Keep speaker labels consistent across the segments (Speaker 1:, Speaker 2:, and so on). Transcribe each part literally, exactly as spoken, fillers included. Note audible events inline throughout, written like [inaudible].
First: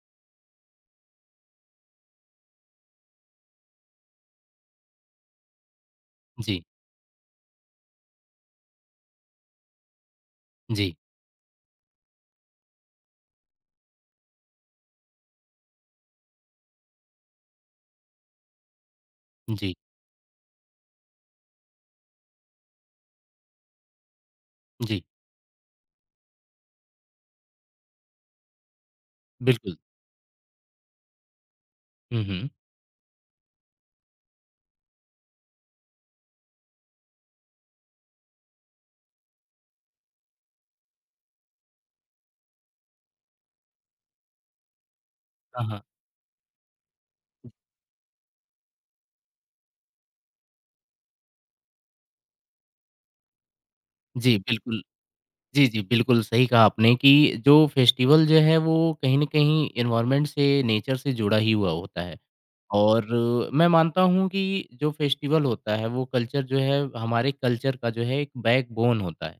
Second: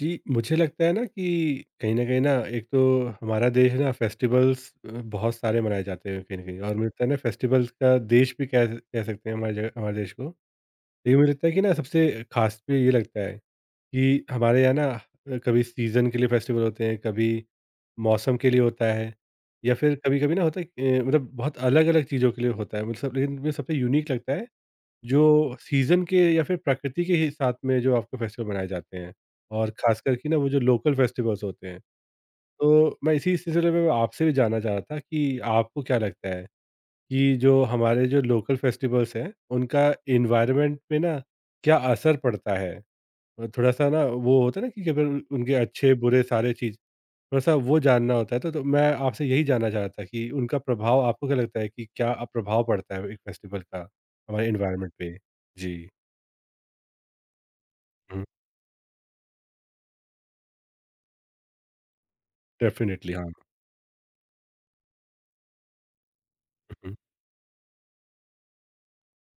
Speaker 1: जी, मुझे लगता है ना कि कहीं न कहीं ना एक तो हमारा देश ना फेस्टिवल्स अ, बहुत सारे मनाए जाते हैं कहीं न कहीं
Speaker 2: जी,
Speaker 1: और मुझे लगता है ना फेस्टिवल्स का देश भी कह कह सकते हैं हमारी जगह हमारे देश को।
Speaker 2: जी,
Speaker 1: लेकिन मुझे लगता है कि ना सबसे ख़ास पे ये लगता है कि हमारे यहाँ ना अ, कभी सीज़न के लिए फेस्टिवल होते हैं, कभी मौसम के लिए होता है
Speaker 2: जी,
Speaker 1: या फिर कभी-कभी ना होता है अ, मतलब बहुत अलग-अलग चीज़ों के लिए होता है मतलब सब। लेकिन मुझे सबसे यूनिक लगता है
Speaker 2: जी,
Speaker 1: जो सीज़न के या फिर प्रकृति के ही साथ में जो आपके फेस्टिवल मनाए जाते हैं और
Speaker 2: बिल्कुल।
Speaker 1: ख़ासकर कि ना वो जो लोकल फेस्टिवल्स होते हैं।
Speaker 2: हुँ, हुँ।
Speaker 1: तो मैं इसी सिलसिले में आपसे भी जानना चाह रहा था कि आपको क्या लगता है कि जो हमारे जो लोकल फेस्टिवल्स हैं, उनका एनवायरनमेंट पे ना क्या असर पड़ता है? और थोड़ा-सा ना वो होता है ना कि अगर उनके
Speaker 2: हाँ, हाँ।
Speaker 1: अच्छे बुरे सारे चीज़ थोड़ा-सा वो जानना होता है तो तो मैं आपसे यही जानना चाह रहा था कि उनका प्रभाव आपको क्या लगता है कि क्या प्रभाव पड़ता है एक फेस्टिवल का
Speaker 2: जी,
Speaker 1: हमारे
Speaker 2: बिल्कुल।
Speaker 1: एनवायरनमेंट पे?
Speaker 2: जी, जी,
Speaker 1: जी।
Speaker 2: बिल्कुल सही कहा आपने कि जो फेस्टिवल जो है वो कहीं न कहीं एनवायरनमेंट से, नेचर से जुड़ा ही हुआ होता है और
Speaker 1: डेफ़िनिटली हाँ। हुँ,
Speaker 2: मैं मानता हूँ कि जो फेस्टिवल होता है वो कल्चर जो है
Speaker 1: हुँ।
Speaker 2: हमारे कल्चर का जो है एक बैकबोन होता है,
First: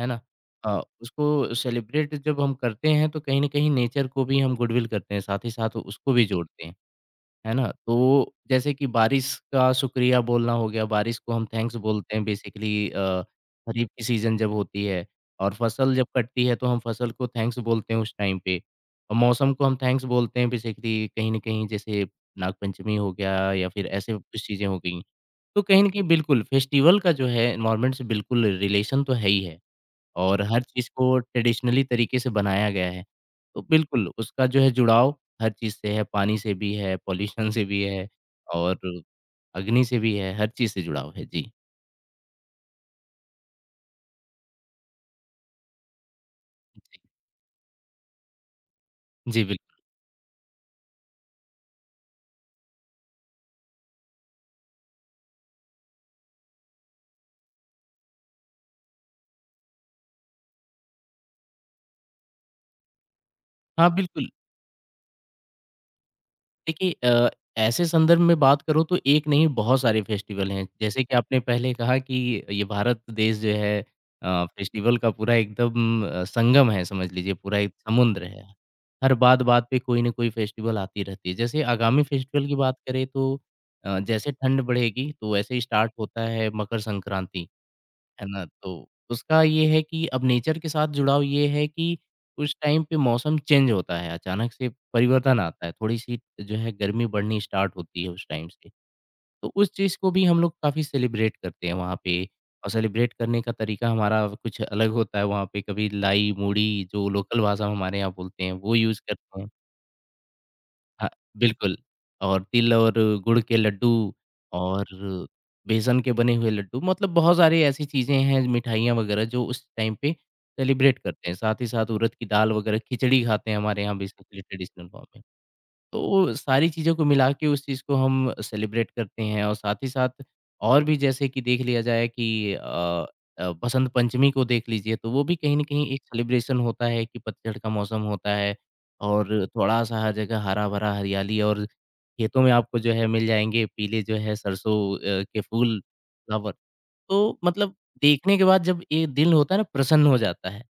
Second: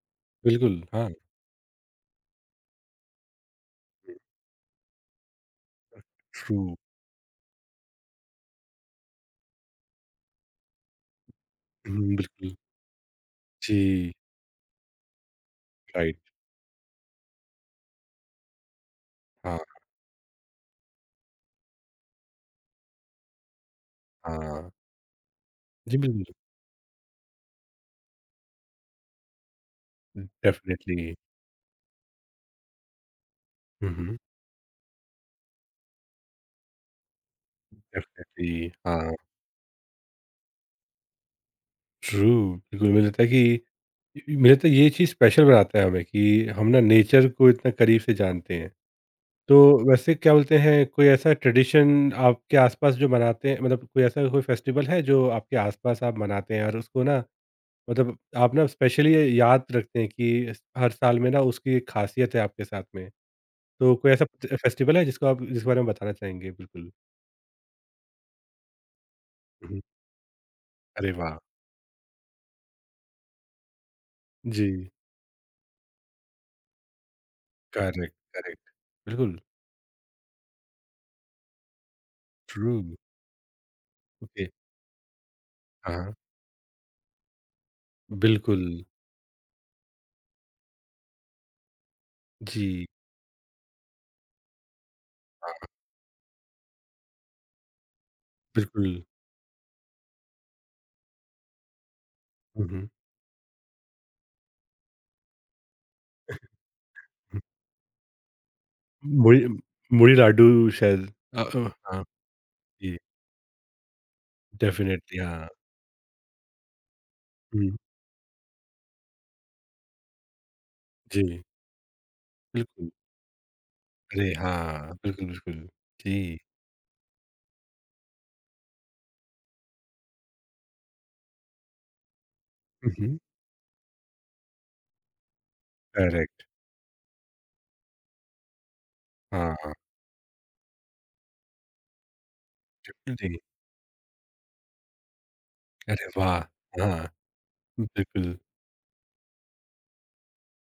Speaker 2: है ना? अ,
Speaker 1: बिल्कुल, हाँ।
Speaker 2: उसको सेलिब्रेट जब हम करते हैं तो कहीं न कहीं नेचर को भी हम गुडविल करते हैं, साथ ही साथ उसको भी
Speaker 1: ट्रू।
Speaker 2: जोड़ते हैं। है ना? तो जैसे कि बारिश का शुक्रिया बोलना हो गया, बारिश को हम थैंक्स बोलते
Speaker 1: हुँ,
Speaker 2: हैं
Speaker 1: बिल्कुल।
Speaker 2: बेसिकली अ, खरीफ की
Speaker 1: जी,
Speaker 2: सीज़न जब होती है और फसल जब
Speaker 1: राइट।
Speaker 2: कटती है तो हम फसल को थैंक्स बोलते हैं उस टाइम पे। और मौसम
Speaker 1: हाँ,
Speaker 2: को हम थैंक्स बोलते हैं बेसिकली कहीं न कहीं जैसे नागपंचमी हो गया या फिर ऐसे कुछ चीज़ें
Speaker 1: हाँ।
Speaker 2: हो गईं। तो कहीं न
Speaker 1: जी,
Speaker 2: कहीं
Speaker 1: बिल्कुल।
Speaker 2: बिल्कुल फेस्टिवल का जो है एनवायरनमेंट से बिल्कुल रिलेशन तो है ही है। और हर चीज़
Speaker 1: डेफ़िनिटली।
Speaker 2: को ट्रेडिशनली तरीके से बनाया गया है। तो
Speaker 1: हुँ,
Speaker 2: बिल्कुल,
Speaker 1: हुँ।
Speaker 2: उसका जो है जुड़ाव हर चीज़ से है, पानी से भी है, पॉल्यूशन से भी है
Speaker 1: डेफ़िनिटली,
Speaker 2: और
Speaker 1: हाँ।
Speaker 2: अग्नि से भी है, हर चीज़ से जुड़ाव है। जी।
Speaker 1: ट्रू, बिल्कुल मुझे लगता है कि मुझे लगता है ये चीज़ स्पेशल बनाता है हमें कि हम ना
Speaker 2: जी,
Speaker 1: नेचर को इतना करीब से जानते हैं।
Speaker 2: जी
Speaker 1: तो
Speaker 2: बिल्कुल।
Speaker 1: वैसे क्या बोलते हैं कोई ऐसा ट्रेडिशन आपके आस-पास जो मनाते हैं मतलब कोई ऐसा कोई फेस्टिवल है जो आपके आस-पास आप मनाते हैं और उसको ना मतलब आप ना स्पेशली ये याद रखते हैं कि इस हर साल में ना उसकी एक ख़ासियत है आपके साथ में।
Speaker 2: हाँ,
Speaker 1: तो कोई ऐसा
Speaker 2: बिल्कुल।
Speaker 1: फ़ फेस्टिवल है जिसको आप जिसके बारे में बताना चाहेंगे? बिल्कुल।
Speaker 2: देखिए अ, ऐसे संदर्भ में बात करूँ तो एक नहीं
Speaker 1: हुँ,
Speaker 2: बहुत
Speaker 1: हुँ।
Speaker 2: सारे फेस्टिवल हैं। जैसे
Speaker 1: अरे
Speaker 2: कि
Speaker 1: वाह!
Speaker 2: आपने पहले कहा कि ये भारत देश जो है अ,
Speaker 1: जी।
Speaker 2: फेस्टिवल का पूरा एकदम अ, संगम है समझ लीजिए, पूरा एक
Speaker 1: करेक्ट,
Speaker 2: समुद्र है।
Speaker 1: करेक्ट।
Speaker 2: हर
Speaker 1: बिल्कुल।
Speaker 2: बात-बात पे कोई न कोई फेस्टिवल आती रहती है। जैसे आगामी फेस्टिवल की
Speaker 1: ट्रू।
Speaker 2: बात करें तो अ, जैसे
Speaker 1: ओके।
Speaker 2: ठंड बढ़ेगी तो वैसे ही स्टार्ट
Speaker 1: हाँ, हाँ।
Speaker 2: होता है मकर संक्रांति। है ना?
Speaker 1: बिल्कुल।
Speaker 2: तो उसका ये है कि अब नेचर के साथ जुड़ाव ये है कि उस टाइम
Speaker 1: जी,
Speaker 2: पे मौसम चेंज होता है, अचानक से परिवर्तन आता है, थोड़ी-सी जो है गर्मी बढ़नी स्टार्ट होती है उस टाइम से।
Speaker 1: बिल्कुल।
Speaker 2: तो उस चीज़ को भी हम लोग काफ़ी सेलिब्रेट करते हैं वहाँ पे
Speaker 1: हुँ,
Speaker 2: और
Speaker 1: हुँ।
Speaker 2: सेलिब्रेट करने का तरीका हमारा कुछ अलग होता है वहाँ पे, कभी लाई, मूढ़ी जो
Speaker 1: हुँ।
Speaker 2: लोकल भाषा में हमारे यहाँ बोलते हैं, वो यूज़ करते
Speaker 1: मुड़ी
Speaker 2: हैं।
Speaker 1: मुड़ी लाडू शायद।
Speaker 2: हाँ,
Speaker 1: अ अ,
Speaker 2: बिल्कुल
Speaker 1: हाँ,
Speaker 2: और तिल और
Speaker 1: जी।
Speaker 2: गुड़ के लड्डू और
Speaker 1: डेफ़िनिटली हाँ।
Speaker 2: बेसन के बने हुए लड्डू मतलब बहुत सारी
Speaker 1: हुँ,
Speaker 2: ऐसी चीज़ें हैं, मिठाइयाँ वग़ैरह जो उस टाइम पे सेलिब्रेट करते हैं।
Speaker 1: जी,
Speaker 2: साथ ही साथ उड़द की दाल वग़ैरह
Speaker 1: बिल्कुल।
Speaker 2: खिचड़ी खाते हैं हमारे यहाँ
Speaker 1: अरे
Speaker 2: बेसिकली ट्रेडिशनल
Speaker 1: हाँ!
Speaker 2: फॉर्म में।
Speaker 1: बिल्कुल, बिल्कुल।
Speaker 2: तो वो
Speaker 1: जी।
Speaker 2: सारी चीज़ों को मिला के उस चीज़ को हम सेलिब्रेट करते हैं और साथ ही साथ और भी जैसे कि देख लिया जाए कि
Speaker 1: हुँ,
Speaker 2: अ
Speaker 1: हुँ।
Speaker 2: अ, बसंत पंचमी को देख लीजिए तो वो भी कहीं न कहीं एक
Speaker 1: करेक्ट।
Speaker 2: सेलिब्रेशन होता है कि पतझड़ का मौसम होता है और
Speaker 1: हाँ, बिल्कुल।
Speaker 2: थोड़ा-सा हर जगह हरा-भरा हरियाली और खेतों में आपको जो है मिल
Speaker 1: डेफ़िनिटली।
Speaker 2: जाएँगे पीले जो है सरसों अ, के फूल,
Speaker 1: अरे वाह!
Speaker 2: फ्लावर।
Speaker 1: हाँ,
Speaker 2: तो मतलब देखने
Speaker 1: बिल्कुल।
Speaker 2: के बाद जब ये दिल होता है ना प्रसन्न हो जाता है।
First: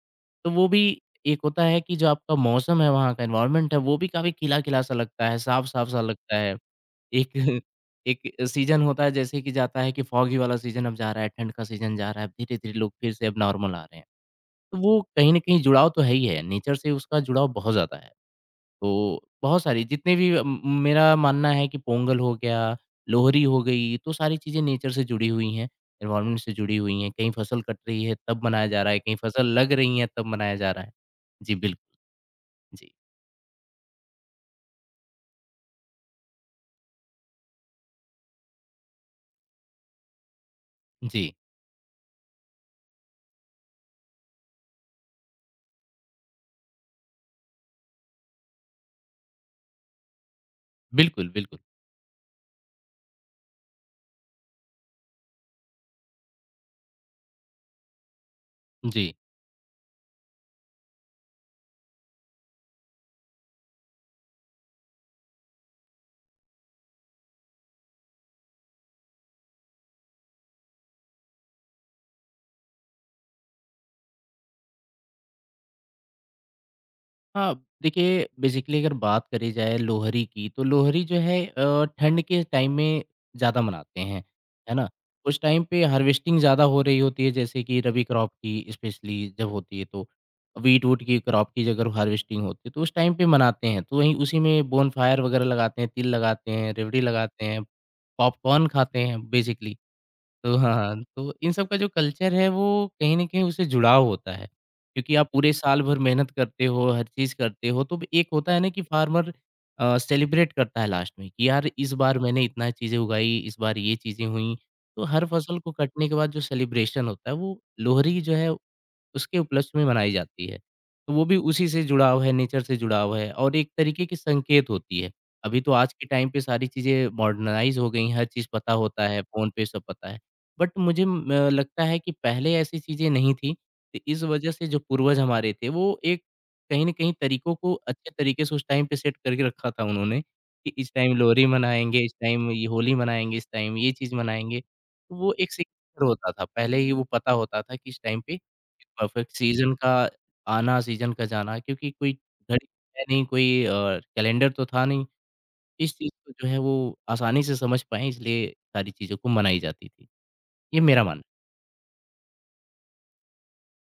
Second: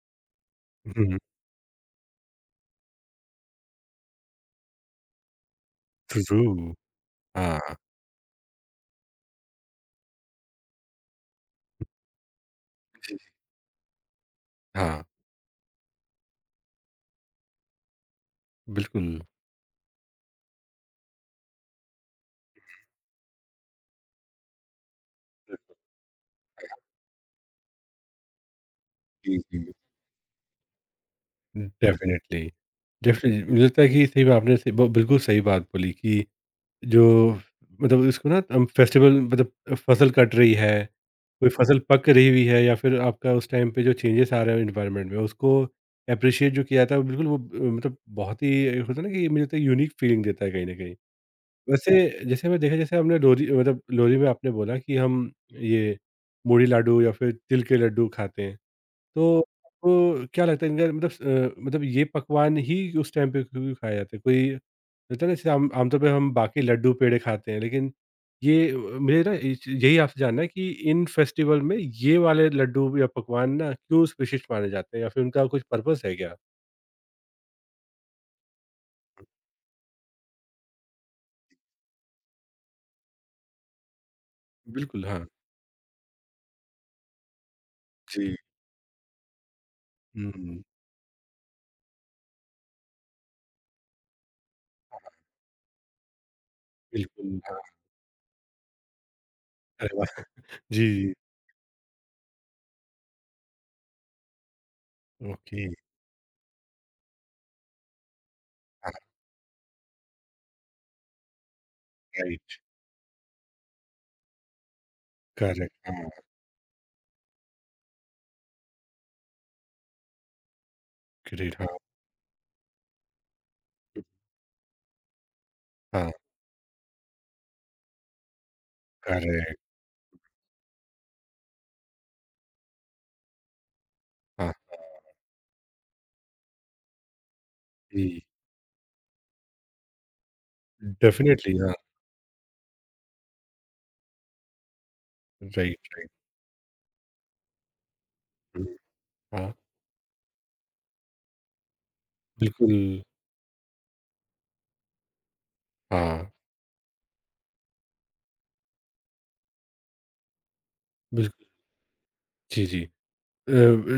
Speaker 2: तो वो भी
Speaker 1: हुँ,
Speaker 2: एक होता है कि जो आपका मौसम है, वहाँ का एनवायरनमेंट है, वो भी काफ़ी खिला-खिला सा लगता है, साफ-साफ सा लगता
Speaker 1: ट्रू।
Speaker 2: है। एक
Speaker 1: हाँ,
Speaker 2: [laughs] एक सीज़न होता है जैसे कि जाता है कि फॉगी वाला सीज़न अब जा रहा है, ठंड का सीज़न जा रहा है, अब धीरे-धीरे लोग फिर
Speaker 1: जी,
Speaker 2: से अब नॉर्मल आ रहे हैं। तो वो
Speaker 1: हाँ,
Speaker 2: कहीं न कहीं जुड़ाव तो है ही है, नेचर से उसका जुड़ाव बहुत ज़्यादा है।
Speaker 1: बिल्कुल।
Speaker 2: तो बहुत सारी जितने भी अ, म मेरा मानना है कि पोंगल हो गया, लोहरी हो गई, तो सारी चीज़ें नेचर से जुड़ी हुई हैं, एनवायरनमेंट से जुड़ी हुई हैं। कहीं फसल कट रही है तब मनाया जा रहा है, कहीं
Speaker 1: जी,
Speaker 2: फसल
Speaker 1: जी,
Speaker 2: लग रही है तब मनाया जा रहा है। जी, बिल्कुल।
Speaker 1: डेफ़िनिटली,
Speaker 2: जी,
Speaker 1: डेफ़िनिटली मुझे लगता है कि सही में आपने सही ब बिल्कुल सही बात बोली कि जो मतलब इसको ना हम फेस्टिवल मतलब फसल कट रही है,
Speaker 2: जी।
Speaker 1: कोई फसल पक रही हुई है या फिर आपका उस टाइम पे जो चेंजेस आ रहे हैं एनवायरनमेंट में उसको एप्रिशिएट जो किया जाता है, बिल्कुल वो अ, मतलब बहुत ही होता है ना कि मुझे लगता है यूनिक फीलिंग देता है कहीं न कहीं।
Speaker 2: बिल्कुल, बिल्कुल।
Speaker 1: वैसे जैसे मैं देखा जैसे हमने लोरी मतलब लोरी में आपने बोला कि हम ये मूढ़ी लाडू या फिर तिल के लड्डू खाते हैं।
Speaker 2: जी।
Speaker 1: तो आपको क्या लगता है इनका मतलब अ, मतलब ये पकवान ही उस टाइम पे क्यों खाए जाते हैं? कोई होता है ना जैसे आम आमतौर पे हम बाकी लड्डू पेड़े खाते हैं लेकिन ये अ, मुझे ना ये च- यही आपसे जानना है कि इन फेस्टिवल में ये वाले लड्डू या पकवान ना क्यों विशिष्ट माने जाते हैं या फिर उनका कुछ पर्पस है क्या?
Speaker 2: हाँ, देखिए बेसिकली अगर बात करी जाए लोहरी की तो लोहरी जो है अ, ठंड के टाइम में ज़्यादा मनाते हैं, है ना?
Speaker 1: बिल्कुल हाँ।
Speaker 2: उस टाइम पे हार्वेस्टिंग ज़्यादा हो रही होती है जैसे कि रबी क्रॉप
Speaker 1: जी।
Speaker 2: की स्पेशली जब होती है तो
Speaker 1: हुँ,
Speaker 2: व्हीट वूट की क्रॉप की अगर हार्वेस्टिंग होती है तो उस टाइम पे मनाते हैं। तो वहीं उसी में बोनफायर वगैरह लगाते हैं, तिल लगाते हैं, रेवड़ी
Speaker 1: बिल्कुल
Speaker 2: लगाते
Speaker 1: हाँ।
Speaker 2: हैं, पॉपकॉर्न खाते हैं बेसिकली।
Speaker 1: अरे वाह!
Speaker 2: तो हाँ,
Speaker 1: जी,
Speaker 2: हाँ, तो इन सब का जो कल्चर है वो कहीं न कहीं उससे जुड़ाव होता है, क्योंकि आप पूरे
Speaker 1: ओके।
Speaker 2: साल भर मेहनत करते हो, हर चीज़ करते हो, तो एक होता है ना कि फार्मर अ, सेलिब्रेट करता है लास्ट में कि यार इस बार मैंने
Speaker 1: राइट,
Speaker 2: इतना चीज़ें उगाई, इस बार ये चीज़ें हुईं, तो हर फसल को
Speaker 1: करेक्ट,
Speaker 2: कटने
Speaker 1: हाँ,
Speaker 2: के बाद जो सेलिब्रेशन होता है वो लोहरी जो है उसके उपलक्ष्य में मनाई जाती है। तो वो भी
Speaker 1: ग्रेट,
Speaker 2: उसी
Speaker 1: हाँ,
Speaker 2: से जुड़ाव है, नेचर से जुड़ाव है और एक तरीके की संकेत होती है। अभी तो आज के
Speaker 1: हाँ,
Speaker 2: टाइम पे सारी चीज़ें मॉडर्नाइज़ हो गई हैं, हर चीज़ पता होता है, फ़ोन
Speaker 1: करेक्ट,
Speaker 2: पे सब पता है। बट मुझे म लगता है कि पहले ऐसी चीज़ें नहीं थी, तो इस वजह
Speaker 1: हाँ,
Speaker 2: से जो पूर्वज हमारे थे, वो एक कहीं न कहीं तरीकों को अच्छे
Speaker 1: जी,
Speaker 2: तरीके से उस टाइम पे सेट करके रखा था उन्होंने, कि इस टाइम लोहड़ी
Speaker 1: डेफ़िनेटली, हाँ,
Speaker 2: मनाएँगे, इस टाइम ये होली मनाएँगे, इस टाइम ये चीज़ मनाएँगे। तो वो एक
Speaker 1: राइट,
Speaker 2: सिग्नेचर
Speaker 1: राइट,
Speaker 2: होता था, पहले ही वो पता होता था कि इस टाइम पे एक
Speaker 1: हुँ,
Speaker 2: परफेक्ट
Speaker 1: हाँ,
Speaker 2: सीज़न का आना, सीज़न का जाना क्योंकि कोई घड़ी
Speaker 1: बिल्कुल,
Speaker 2: है नहीं, कोई अ, कैलेंडर तो था नहीं। इस चीज़
Speaker 1: हाँ,
Speaker 2: को जो है वो आसानी से समझ पाएँ इसलिए सारी चीज़ों को मनाई जाती थी। ये मेरा मानना है।
Speaker 1: बिल्कुल, जी, जी। अ,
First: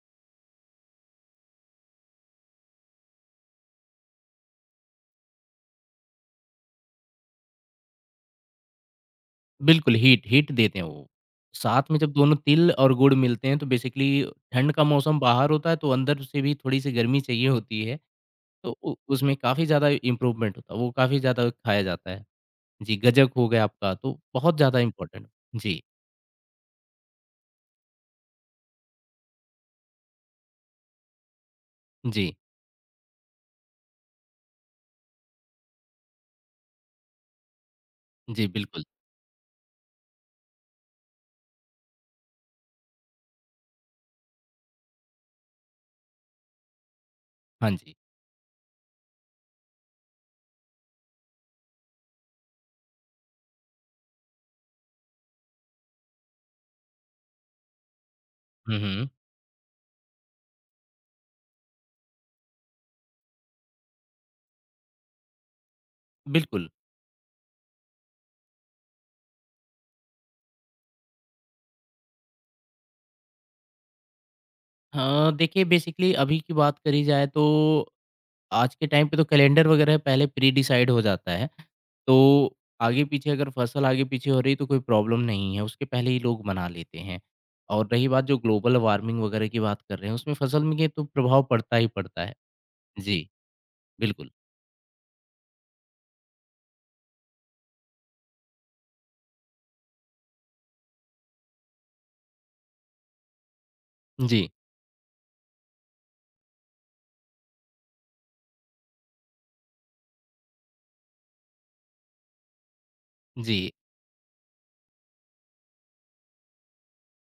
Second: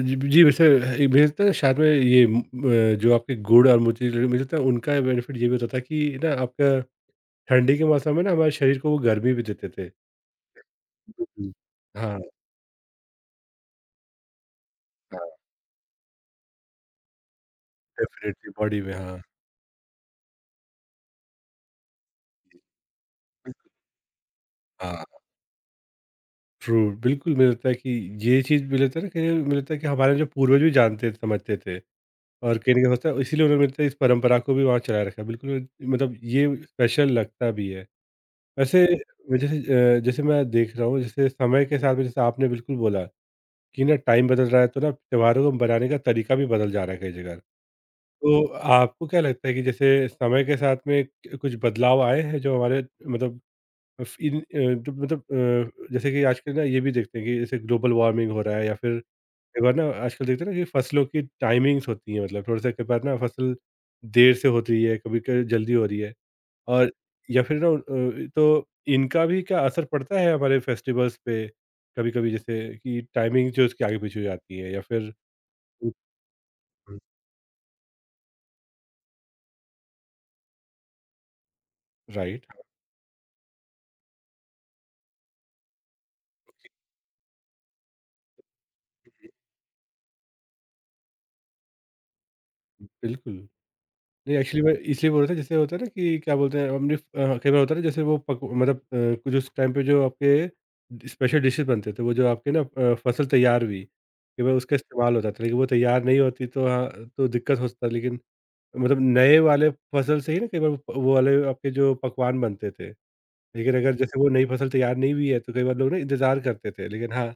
Speaker 1: जी जी, वैसे एक मुझे लगता है शायद में ये उम अ, जो आपके गुड़ और मुझे मुझे लगता है उनका बेनिफिट ये भी होता था कि ना आपका ठंडी के मौसम में ना हमारे शरीर को वो गर्मी भी देते थे।
Speaker 2: बिल्कुल, हीट हीट देते हैं वो।
Speaker 1: बिल्कुल,
Speaker 2: साथ में जब
Speaker 1: हाँ,
Speaker 2: दोनों तिल और गुड़ मिलते हैं तो बेसिकली ठंड का मौसम
Speaker 1: हाँ,
Speaker 2: बाहर होता है तो अंदर से भी थोड़ी-सी गर्मी चाहिए होती है,
Speaker 1: डेफ़िनेटली
Speaker 2: तो
Speaker 1: बॉडी में,
Speaker 2: उ
Speaker 1: हाँ,
Speaker 2: उसमें काफ़ी ज़्यादा इम्प्रूवमेंट होता है, वो काफ़ी ज़्यादा खाया जाता है। जी, गज्जक हो गया आपका तो बहुत ज़्यादा
Speaker 1: हाँ,
Speaker 2: इम्पोर्टेंट जी,
Speaker 1: ट्रू, बिल्कुल मुझे लगता है कि ये चीज़ मुझे लगता है ना कहीं मुझे लगता है कि हमारे जो पूर्वज भी जानते समझते थे।
Speaker 2: जी,
Speaker 1: और कहीं न कहीं होता है इसीलिए उन्होंने मिलता है इस परंपरा को भी वहाँ चलाए रखा है। बिल्कुल मतलब ये स्पेशल लगता भी है।
Speaker 2: जी, बिल्कुल।
Speaker 1: वैसे जैसे अ, जैसे मैं देख रहा हूँ जैसे समय के साथ में जैसे आपने बिल्कुल बोला कि ना टाइम बदल रहा है तो ना त्योहारों को मनाने का तरीका भी बदल जा रहा है कई जगह।
Speaker 2: हाँ जी।
Speaker 1: तो आपको क्या लगता है कि जैसे समय के साथ में कुछ बदलाव आए हैं जो हमारे मतलब इन अ, जो मतलब अ, जैसे कि आजकल ना ये भी देखते हैं कि जैसे ग्लोबल वार्मिंग हो रहा है या
Speaker 2: हुँ,
Speaker 1: फिर
Speaker 2: हुँ,
Speaker 1: कई बार ना आजकल देखते हैं ना कि फसलों की टाइमिंग्स होती हैं मतलब थोड़ा-सा कई बार ना फसल देर से होती है, कभी क जल्दी हो रही है
Speaker 2: बिल्कुल।
Speaker 1: और या फिर ना अ, तो इनका भी क्या असर पड़ता है हमारे फेस्टिवल्स पे? कभी-कभी जैसे कि टाइमिंग जो उसकी आगे-पीछे हो जाती है या फिर
Speaker 2: अ, देखिए
Speaker 1: हुँ,
Speaker 2: बेसिकली अभी की बात
Speaker 1: हुँ,
Speaker 2: करी जाए तो आज के टाइम पे तो कैलेंडर वगैरह पहले प्री डिसाइड हो जाता है। तो
Speaker 1: राइट,
Speaker 2: आगे पीछे अगर फसल आगे पीछे हो रही है तो कोई प्रॉब्लम नहीं है, उसके पहले ही लोग मना लेते हैं। और रही बात जो ग्लोबल वार्मिंग वगैरह की बात कर रहे हैं उसमें फसल में ये तो प्रभाव पड़ता ही पड़ता है। जी,
Speaker 1: बिल्कुल।
Speaker 2: बिल्कुल।
Speaker 1: नहीं एक्चुअली मैं इसलिए बोल रहा था जैसे होता है ना कि क्या बोलते हैं हमने अ, कई बार होता है ना जैसे वो पक मतलब अ, कुछ उस टाइम पे जो आपके स्पेशल डिशेस बनते थे वो जो आपके ना अ, फसल तैयार हुई कई
Speaker 2: जी,
Speaker 1: बार उसका इस्तेमाल होता था लेकिन वो तैयार नहीं होती तो हाँ तो दिक्कत होता था। लेकिन मतलब नए वाले फसल से ही ना कई बार वो प- वो वाले आपके जो पकवान बनते थे
Speaker 2: जी।
Speaker 1: लेकिन अगर जैसे वो नई फसल तैयार नहीं हुई है तो कई बार लोग ना इंतजार करते थे लेकिन हाँ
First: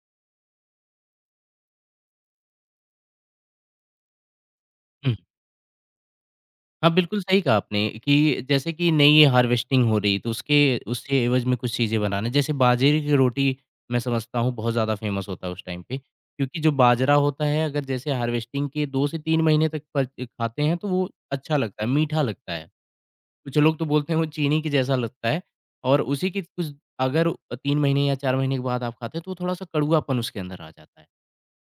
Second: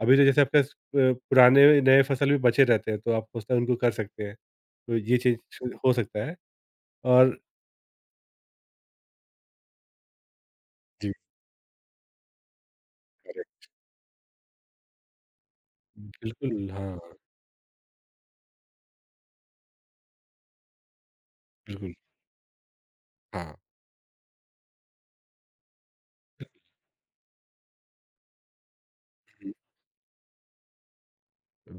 Speaker 1: अभी तो जैसे आपका अ, पुराने नए फसल भी बचे रहते हैं तो आप सोचता है उनको कर सकते हैं तो ये चीज हो सकता है
Speaker 2: हाँ, बिल्कुल
Speaker 1: और
Speaker 2: सही कहा आपने कि जैसे कि नई हार्वेस्टिंग हो रही तो उसके
Speaker 1: जी,
Speaker 2: उसके एवज़ में कुछ चीज़ें बनाना जैसे बाजरे की रोटी
Speaker 1: करेक्ट।
Speaker 2: मैं समझता हूँ बहुत ज़्यादा फ़ेमस होता है उस टाइम पे।
Speaker 1: बिल्कुल,
Speaker 2: क्योंकि जो
Speaker 1: हाँ,
Speaker 2: बाजरा होता है अगर जैसे हार्वेस्टिंग के दो से तीन महीने तक प खाते हैं तो वो अच्छा लगता है,
Speaker 1: बिल्कुल,
Speaker 2: मीठा लगता है।
Speaker 1: हाँ।
Speaker 2: कुछ लोग तो बोलते हैं वो चीनी के जैसा लगता है और उसी के कुछ अगर तीन महीने या चार महीने के बाद आप खाते हैं तो वो
Speaker 1: हम्म,
Speaker 2: थोड़ा-सा कड़वापन उसके अंदर आ जाता है।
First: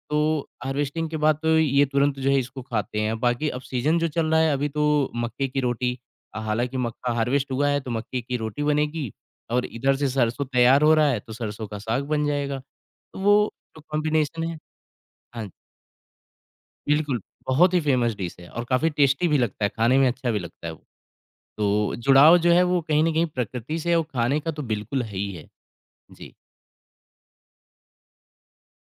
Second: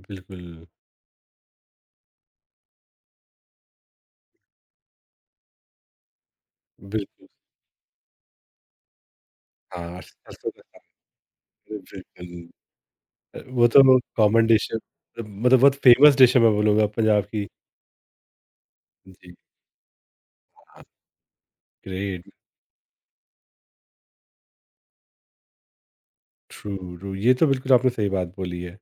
Speaker 1: बिल्कुल,
Speaker 2: तो हार्वेस्टिंग के बाद तो ये तुरंत जो है इसको खाते हैं। बाकी अब सीज़न जो चल रहा है अभी तो मक्के की रोटी अ, हालाँकि मक्का
Speaker 1: बिल्कुल,
Speaker 2: हार्वेस्ट हुआ है तो मक्के की रोटी बनेगी और इधर
Speaker 1: हाँ,
Speaker 2: से सरसों
Speaker 1: सरसों का
Speaker 2: तैयार
Speaker 1: साग,
Speaker 2: हो रहा है तो सरसों का
Speaker 1: अरे
Speaker 2: साग बन जाएगा।
Speaker 1: बिल्कुल।
Speaker 2: तो
Speaker 1: अ,
Speaker 2: वो
Speaker 1: वो
Speaker 2: जो
Speaker 1: तो
Speaker 2: कॉम्बिनेशन
Speaker 1: कॉमन
Speaker 2: है
Speaker 1: डिश है,
Speaker 2: हाँ,
Speaker 1: मतलब बहुत फेमस डिश है मैं बोलूँगा
Speaker 2: बिल्कुल
Speaker 1: पंजाब की।
Speaker 2: बहुत ही फ़ेमस डिश है और काफ़ी टेस्टी
Speaker 1: जी,
Speaker 2: भी लगता है, खाने में अच्छा भी लगता है वो।
Speaker 1: हाँ,
Speaker 2: तो
Speaker 1: ग्रेट,
Speaker 2: जुड़ाव जो है वो कहीं न कहीं प्रकृति से और खाने का तो बिल्कुल है ही है। जी,
Speaker 1: ट्रू, ट्रू, ये तो बिल्कुल आपने सही बात बोली है।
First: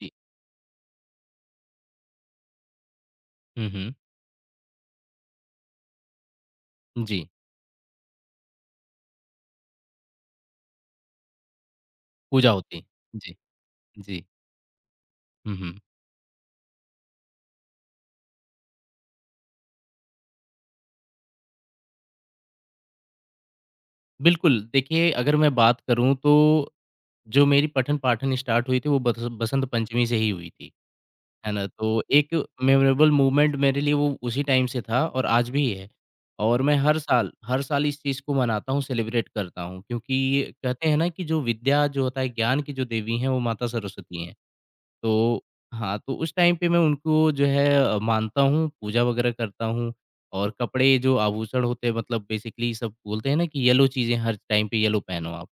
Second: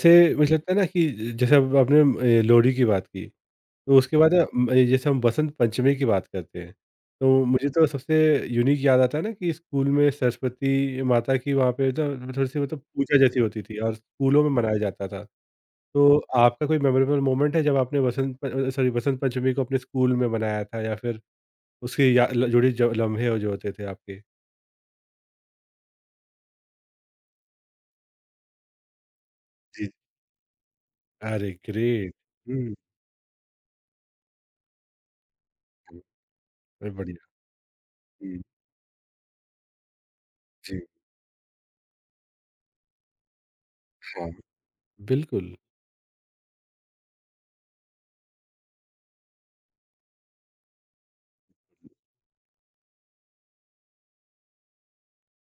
Speaker 2: जी।
Speaker 1: मुझे लगता है ना कि जैसे अब आपने अ, लोहड़ी की बात की।
Speaker 2: हुँ, हुँ।
Speaker 1: तो उसके बाद ना म ये जैसे हम बसंत पंचमी की बात करते हैं,
Speaker 2: जी,
Speaker 1: तो मुझे तो सबसे यूनिक याद आता है ना कि स्कूल में सरस्वती माता की वहाँ पे ना
Speaker 2: पूजा
Speaker 1: थोड़ी-सी
Speaker 2: होती
Speaker 1: मतलब
Speaker 2: है।
Speaker 1: पूजा
Speaker 2: जी,
Speaker 1: जैसी होती थी और
Speaker 2: जी।
Speaker 1: स्कूलों में मनाया जाता था।
Speaker 2: हुँ, हुँ।
Speaker 1: तो आपका कोई मेमोरेबल मोमेंट है जब आपने बसंत प अ, सॉरी बसंत पंचमी को अपने स्कूल में मनाया था या फिर उसके या ल जुड़े जो लम्हे हो जो होते थे आपके?
Speaker 2: बिल्कुल, देखिए अगर मैं बात करूँ तो जो मेरी पठन-पाठन स्टार्ट हुई थी वो बस बसंत
Speaker 1: जी।
Speaker 2: पंचमी से ही हुई थी,
Speaker 1: अरे
Speaker 2: है ना? तो
Speaker 1: ग्रेट!
Speaker 2: एक
Speaker 1: हुँ,
Speaker 2: मेमोरेबल मोमेंट मेरे लिए वो उसी टाइम से था और आज भी है।
Speaker 1: हुँ।
Speaker 2: और मैं
Speaker 1: अरे
Speaker 2: हर
Speaker 1: बढ़िया।
Speaker 2: साल हर साल इस चीज़ को
Speaker 1: हुँ।
Speaker 2: मनाता हूँ, सेलिब्रेट करता हूँ क्योंकि
Speaker 1: जी,
Speaker 2: कहते हैं ना कि जो विद्या जो होता है, ज्ञान की जो देवी हैं वो माता सरस्वती
Speaker 1: हाँ।
Speaker 2: हैं। तो
Speaker 1: बिल्कुल,
Speaker 2: हाँ, तो उस टाइम पे मैं उनको जो है अ, मानता हूँ, पूजा वगैरह करता हूँ और कपड़े जो आभूषण होते हैं मतलब बेसिकली सब बोलते हैं ना कि येलो चीज़ें हर टाइम पे येलो पहनो आप।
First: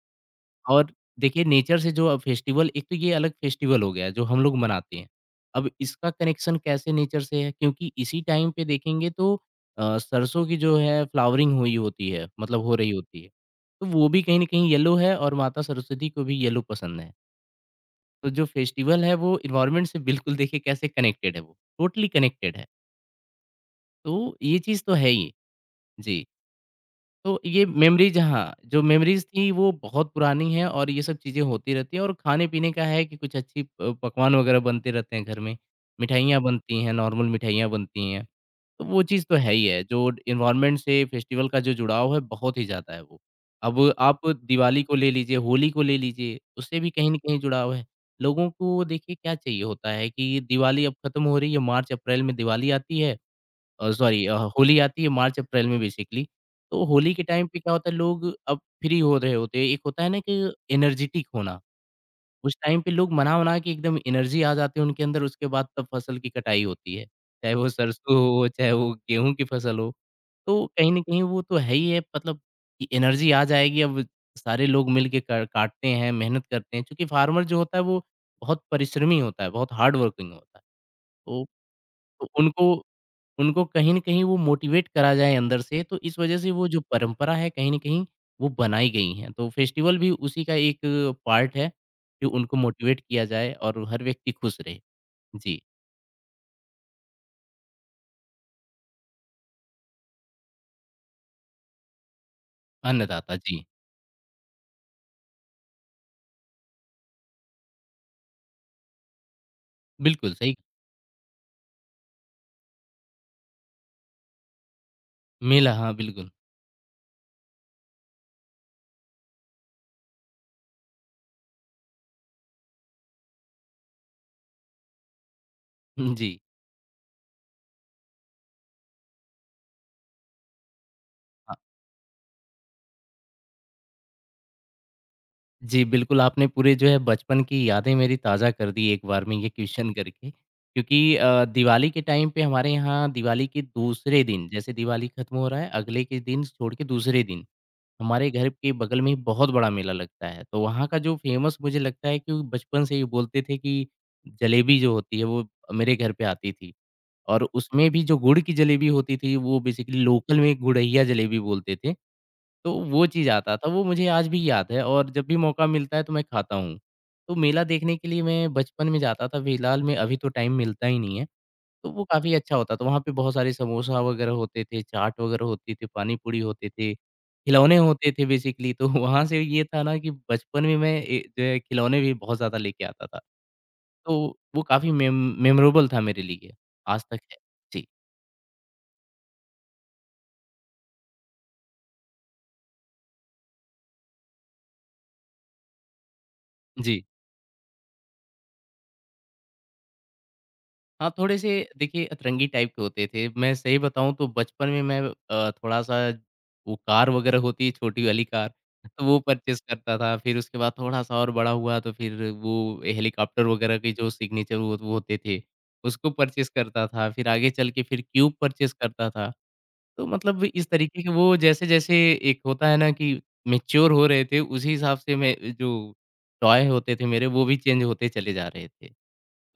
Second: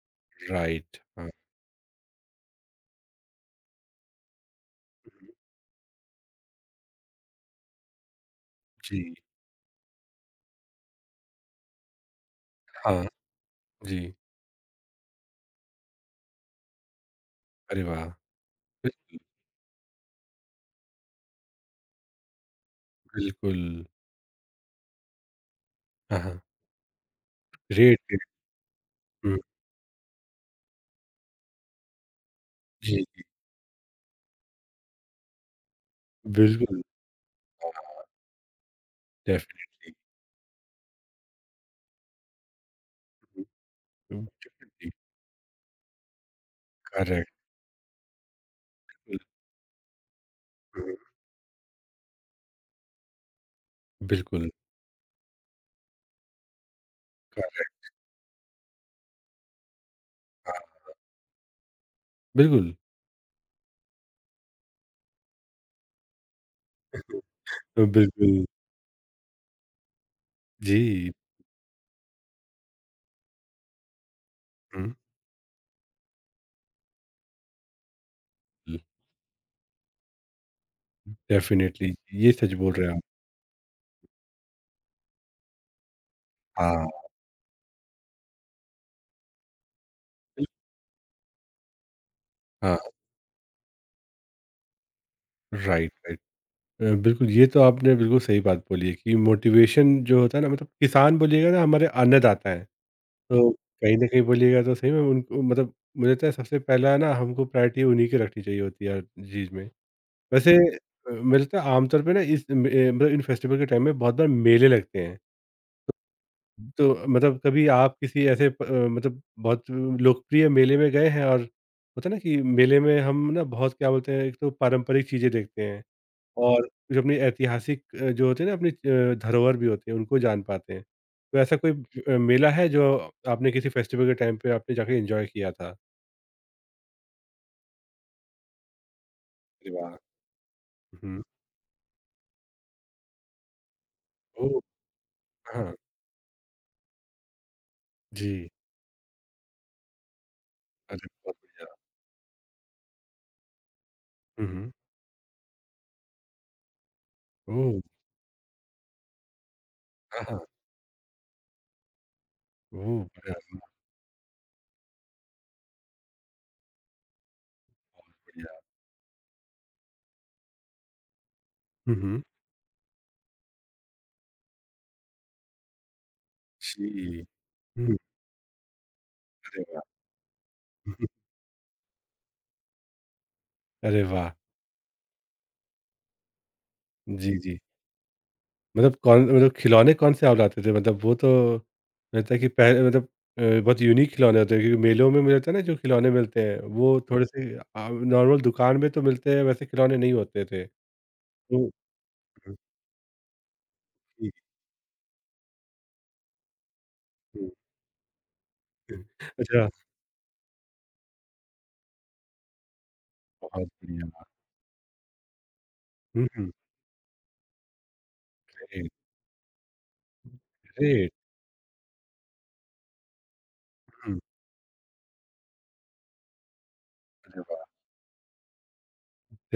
Speaker 2: और
Speaker 1: राइट। हाँ,
Speaker 2: देखिए नेचर से जो अब फेस्टिवल एक तो ये अलग फेस्टिवल हो गया जो हम लोग मनाते हैं। अब इसका कनेक्शन कैसे नेचर से है क्योंकि इसी टाइम पे
Speaker 1: जी।
Speaker 2: देखेंगे तो अ, सरसों की जो है फ्लावरिंग हुई होती है मतलब हो रही
Speaker 1: हाँ।
Speaker 2: होती है। तो वो
Speaker 1: जी।
Speaker 2: भी कहीं न कहीं येलो है और माता सरस्वती को भी येलो पसंद है।
Speaker 1: अरे वाह!
Speaker 2: तो जो फेस्टिवल
Speaker 1: बिल
Speaker 2: है वो एनवायरनमेंट से बिल्कुल देखिए कैसे कनेक्टेड है वो, टोटली कनेक्टेड है।
Speaker 1: बिल्कुल।
Speaker 2: तो ये चीज़ तो है ही।
Speaker 1: हाँ,
Speaker 2: जी,
Speaker 1: हाँ।
Speaker 2: तो ये
Speaker 1: ग्रेट,
Speaker 2: मेमोरीज़
Speaker 1: ग्रेट।
Speaker 2: हाँ, जो मेमोरीज़
Speaker 1: हुँ,
Speaker 2: थी वो बहुत पुरानी है और ये सब चीज़ें होती रहती हैं और खाने-पीने का
Speaker 1: जी,
Speaker 2: है कि कुछ अच्छी प पकवान वगैरह बनते रहते हैं घर में। मिठाइयाँ बनती
Speaker 1: बिल्कुल,
Speaker 2: हैं, नॉर्मल मिठाइयाँ बनती हैं। वो चीज़ तो है ही है,
Speaker 1: डेफ़िनेटली।
Speaker 2: जो एनवायरनमेंट से फेस्टिवल का जो जुड़ाव है, बहुत ही ज़्यादा है वो।
Speaker 1: हुँ,
Speaker 2: अब
Speaker 1: हुँ,
Speaker 2: आप दिवाली
Speaker 1: डेफ़िनेटली,
Speaker 2: को ले लीजिए, होली को ले लीजिए, उससे भी कहीं न
Speaker 1: करेक्ट,
Speaker 2: कहीं जुड़ाव है। लोगों को देखिए क्या चाहिए होता है कि दिवाली अब
Speaker 1: बिल्कुल,
Speaker 2: खत्म हो रही है, मार्च-अप्रैल में दिवाली आती है अ, सॉरी अ,
Speaker 1: बिल्कुल,
Speaker 2: होली आती है मार्च-अप्रैल में बेसिकली। तो होली के टाइम पे क्या
Speaker 1: करेक्ट,
Speaker 2: होता है लोग अब फ्री हो रहे होते हैं, एक होता है ना कि
Speaker 1: हाँ,
Speaker 2: एनर्जेटिक होना। उस
Speaker 1: बिल्कुल
Speaker 2: टाइम पे लोग मना-वना के एकदम एनर्जी आ जाती है उनके अंदर, उसके बाद तब फसल की कटाई होती है। चाहे वो
Speaker 1: अ,
Speaker 2: सरसों
Speaker 1: बिल्कुल,
Speaker 2: हो, चाहे वो गेहूँ की फसल हो। तो कहीं न
Speaker 1: जी,
Speaker 2: कहीं वो तो है ही है मतलब कि एनर्जी आ जाएगी अब सारे लोग
Speaker 1: हुँ,
Speaker 2: मिल के क काटते हैं, मेहनत करते हैं। चूँकि फार्मर जो होता है वो बहुत
Speaker 1: हुँ,
Speaker 2: परिश्रमी होता है, बहुत हार्ड वर्किंग होता है। तो
Speaker 1: डेफ़िनेटली,
Speaker 2: तो
Speaker 1: ये सच
Speaker 2: उनको
Speaker 1: बोल रहे हैं आप।
Speaker 2: उनको कहीं न कहीं वो मोटिवेट करा जाए अंदर से, तो इस वजह से वो जो
Speaker 1: हाँ,
Speaker 2: परंपरा है कहीं न कहीं वो बनाई गई हैं। तो फेस्टिवल भी उसी
Speaker 1: बिल
Speaker 2: का एक पार्ट है कि उनको
Speaker 1: हाँ,
Speaker 2: मोटिवेट किया जाए और हर व्यक्ति खुश रहे। जी,
Speaker 1: राइट, राइट। अ, बिल्कुल, ये तो आपने बिल्कुल सही बात बोली है कि मोटिवेशन जो होता है ना मतलब किसान बोलिएगा ना हमारे अन्नदाता हैं,
Speaker 2: अन्नदाता
Speaker 1: तो
Speaker 2: जी,
Speaker 1: कहीं न कहीं बोलिएगा तो सही में उनको मतलब मुझे लगता है सबसे पहला ना हमको प्रायोरिटी उन्हीं की रखनी चाहिए होती है हर चीज़ में।
Speaker 2: बिल्कुल सही
Speaker 1: वैसे अ, मुझे लगता है आमतौर पे ना इस म ए, मतलब इन फेस्टिवल के टाइम में बहुत बार मेले लगते हैं।
Speaker 2: मेला हाँ, बिल्कुल। [laughs]
Speaker 1: तो मतलब कभी आप किसी ऐसे प अ, मतलब बहुत लोकप्रिय मेले में गए हैं? और होता है ना कि मेले में हम ना बहुत क्या बोलते हैं, एक तो पारंपरिक चीज़ें देखते हैं
Speaker 2: हुँ, जी।
Speaker 1: और जो अपनी ऐतिहासिक अ, जो होते हैं ना अपनी अ, धरोहर भी होती है, उनको जान पाते हैं। तो
Speaker 2: अ,
Speaker 1: ऐसा कोई अ, मेला है जो आपने किसी फेस्टिवल के टाइम पे आपने जाके एन्जॉय किया था?
Speaker 2: जी, बिल्कुल आपने पूरे जो है बचपन की यादें मेरी ताज़ा कर दी एक बार में ये
Speaker 1: अरे
Speaker 2: क्वेश्चन
Speaker 1: वाह!
Speaker 2: करके। क्योंकि
Speaker 1: हुँ,
Speaker 2: अ, दिवाली के टाइम पे हमारे यहाँ दिवाली के दूसरे दिन
Speaker 1: ओह!
Speaker 2: जैसे दिवाली खत्म हो रहा है,
Speaker 1: हाँ,
Speaker 2: अगले के दिन छोड़ के दूसरे दिन हमारे
Speaker 1: जी।
Speaker 2: घर के बगल में ही बहुत बड़ा मेला लगता है, तो वहाँ का
Speaker 1: अरे
Speaker 2: जो
Speaker 1: बहुत
Speaker 2: फ़ेमस
Speaker 1: बढ़िया।
Speaker 2: मुझे लगता है कि वो बचपन से ही बोलते थे कि
Speaker 1: हुँ, हुँ।
Speaker 2: जलेबी जो होती है वो मेरे घर पे आती थी और
Speaker 1: ओह!
Speaker 2: उसमें भी जो गुड़ की जलेबी होती थी वो बेसिकली
Speaker 1: हाँ,
Speaker 2: लोकल
Speaker 1: हाँ।
Speaker 2: में गुड़इया जलेबी बोलते थे, तो
Speaker 1: ओह!
Speaker 2: वो चीज़
Speaker 1: बढ़िया,
Speaker 2: आता था, वो मुझे आज भी याद है और जब भी मौका मिलता है तो मैं खाता हूँ। तो मेला देखने के लिए
Speaker 1: बढ़िया।
Speaker 2: मैं बचपन में जाता था, फिलहाल में अभी तो टाइम मिलता ही नहीं है। तो
Speaker 1: हुँ,
Speaker 2: वो
Speaker 1: हुँ।
Speaker 2: काफ़ी अच्छा होता था। वहाँ पे बहुत सारे समोसा वगैरह होते थे, चाट वगैरह होती थी, पानी पूरी होते थे,
Speaker 1: जी।
Speaker 2: खिलौने
Speaker 1: हुँ,
Speaker 2: होते थे बेसिकली। तो वहाँ से
Speaker 1: अरे
Speaker 2: ये था
Speaker 1: वाह!
Speaker 2: ना कि बचपन में मैं ए, जो है खिलौने भी बहुत ज़्यादा लेके आता था।
Speaker 1: अरे
Speaker 2: तो
Speaker 1: वाह!
Speaker 2: वो काफ़ी मेम मेमोरेबल था मेरे लिए, आज तक है।
Speaker 1: जी, जी।
Speaker 2: जी,
Speaker 1: मतलब कौन मतलब खिलौने कौन-से आप लाते थे? मतलब वो तो मुझे लगता है कि पहले मतलब अ, बहुत यूनिक खिलौने होते हैं क्योंकि मेलों में मुझे लगता है ना जो खिलौने मिलते हैं वो
Speaker 2: जी।
Speaker 1: थोड़े-से अ, नॉर्मल दुकान में तो मिलते हैं वैसे खिलौने नहीं होते थे।
Speaker 2: हाँ, थोड़े से
Speaker 1: तो
Speaker 2: देखिए अतरंगी
Speaker 1: हुँ,
Speaker 2: टाइप के होते थे। मैं सही बताऊँ तो
Speaker 1: जी,
Speaker 2: बचपन में मैं अ, थोड़ा-सा वो कार वग़ैरह
Speaker 1: हुँ,
Speaker 2: होती है छोटी वाली कार,
Speaker 1: हुँ।
Speaker 2: तो वो परचेज़
Speaker 1: अच्छा,
Speaker 2: करता था। फिर उसके बाद थोड़ा-सा और बड़ा हुआ तो फिर वो हेलीकॉप्टर
Speaker 1: बहुत
Speaker 2: वग़ैरह के जो
Speaker 1: बढ़िया।
Speaker 2: सिग्नेचर वो वो होते थे, उसको
Speaker 1: हुँ,
Speaker 2: परचेज़
Speaker 1: हुँ।
Speaker 2: करता था। फिर आगे चल के फिर क्यूब परचेज़
Speaker 1: ग्रेट,
Speaker 2: करता था। तो मतलब इस तरीके के
Speaker 1: ग्रेट।
Speaker 2: वो जैसे-जैसे एक होता है ना कि मैच्योर हो
Speaker 1: हुँ,
Speaker 2: रहे थे, उसी हिसाब से मैं जो टॉय होते थे मेरे
Speaker 1: अरे
Speaker 2: वो भी
Speaker 1: वाह!
Speaker 2: चेंज होते चले जा रहे थे।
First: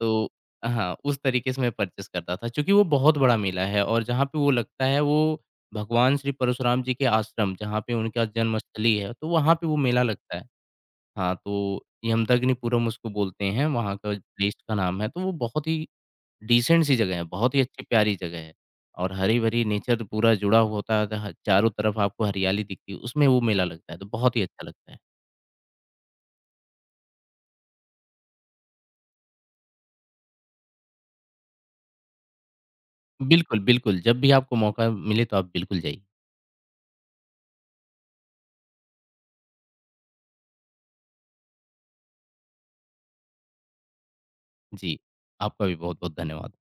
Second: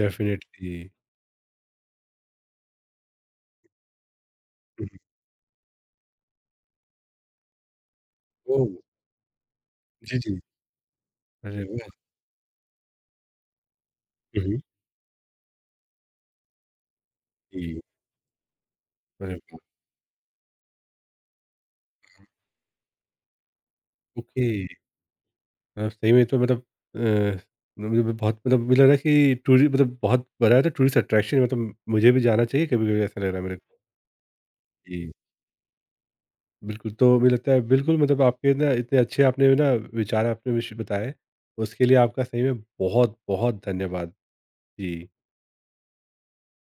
Speaker 2: तो हाँ, उस तरीके से मैं परचेज़ करता था। चूँकि वो बहुत बड़ा मेला है और जहाँ पे वो लगता
Speaker 1: हुँ,
Speaker 2: है
Speaker 1: हुँ।
Speaker 2: वो भगवान श्री परशुराम जी के आश्रम जहाँ पे उनका
Speaker 1: ओह!
Speaker 2: जन्मस्थली है, तो वहाँ पे वो मेला
Speaker 1: जी,
Speaker 2: लगता
Speaker 1: जी।
Speaker 2: है। हाँ,
Speaker 1: अरे
Speaker 2: तो
Speaker 1: वाह!
Speaker 2: यमदग्निपुरम उसको बोलते हैं, वहाँ का
Speaker 1: हुँ,
Speaker 2: प्लेस
Speaker 1: हुँ।
Speaker 2: का नाम है। तो वो बहुत ही डिसेंट सी जगह है, बहुत ही
Speaker 1: जी,
Speaker 2: अच्छी प्यारी जगह है और
Speaker 1: अरे वाह!
Speaker 2: हरी-भरी नेचर पूरा जुड़ा हुआ होता है, ह चारों तरफ आपको हरियाली दिखती है, उसमें वो मेला लगता है, तो बहुत ही
Speaker 1: ओके।
Speaker 2: अच्छा लगता है।
Speaker 1: हाँ, सही में तो मतलब अ, मुझे भी बहुत मतलब मुझे लग रहा है कि टूरि मतलब बहुत बड़ा है तो टूरिस्ट अट्रैक्शन मतलब मुझे भी जाना चाहिए कभी-कभी ऐसा लग रहा है मेरे
Speaker 2: बिल्कुल,
Speaker 1: को।
Speaker 2: बिल्कुल, जब भी आपको मौका
Speaker 1: जी।
Speaker 2: मिले तो आप बिल्कुल जाइए।
Speaker 1: बिल्कुल, तो मुझे लगता है बिल्कुल मतलब आपके ना इतने अच्छे आपने ना विचार आपने विश बताए, उसके लिए आपका सही में बहुत-बहुत धन्यवाद।
Speaker 2: जी,
Speaker 1: जी।
Speaker 2: आपका भी बहुत-बहुत धन्यवाद।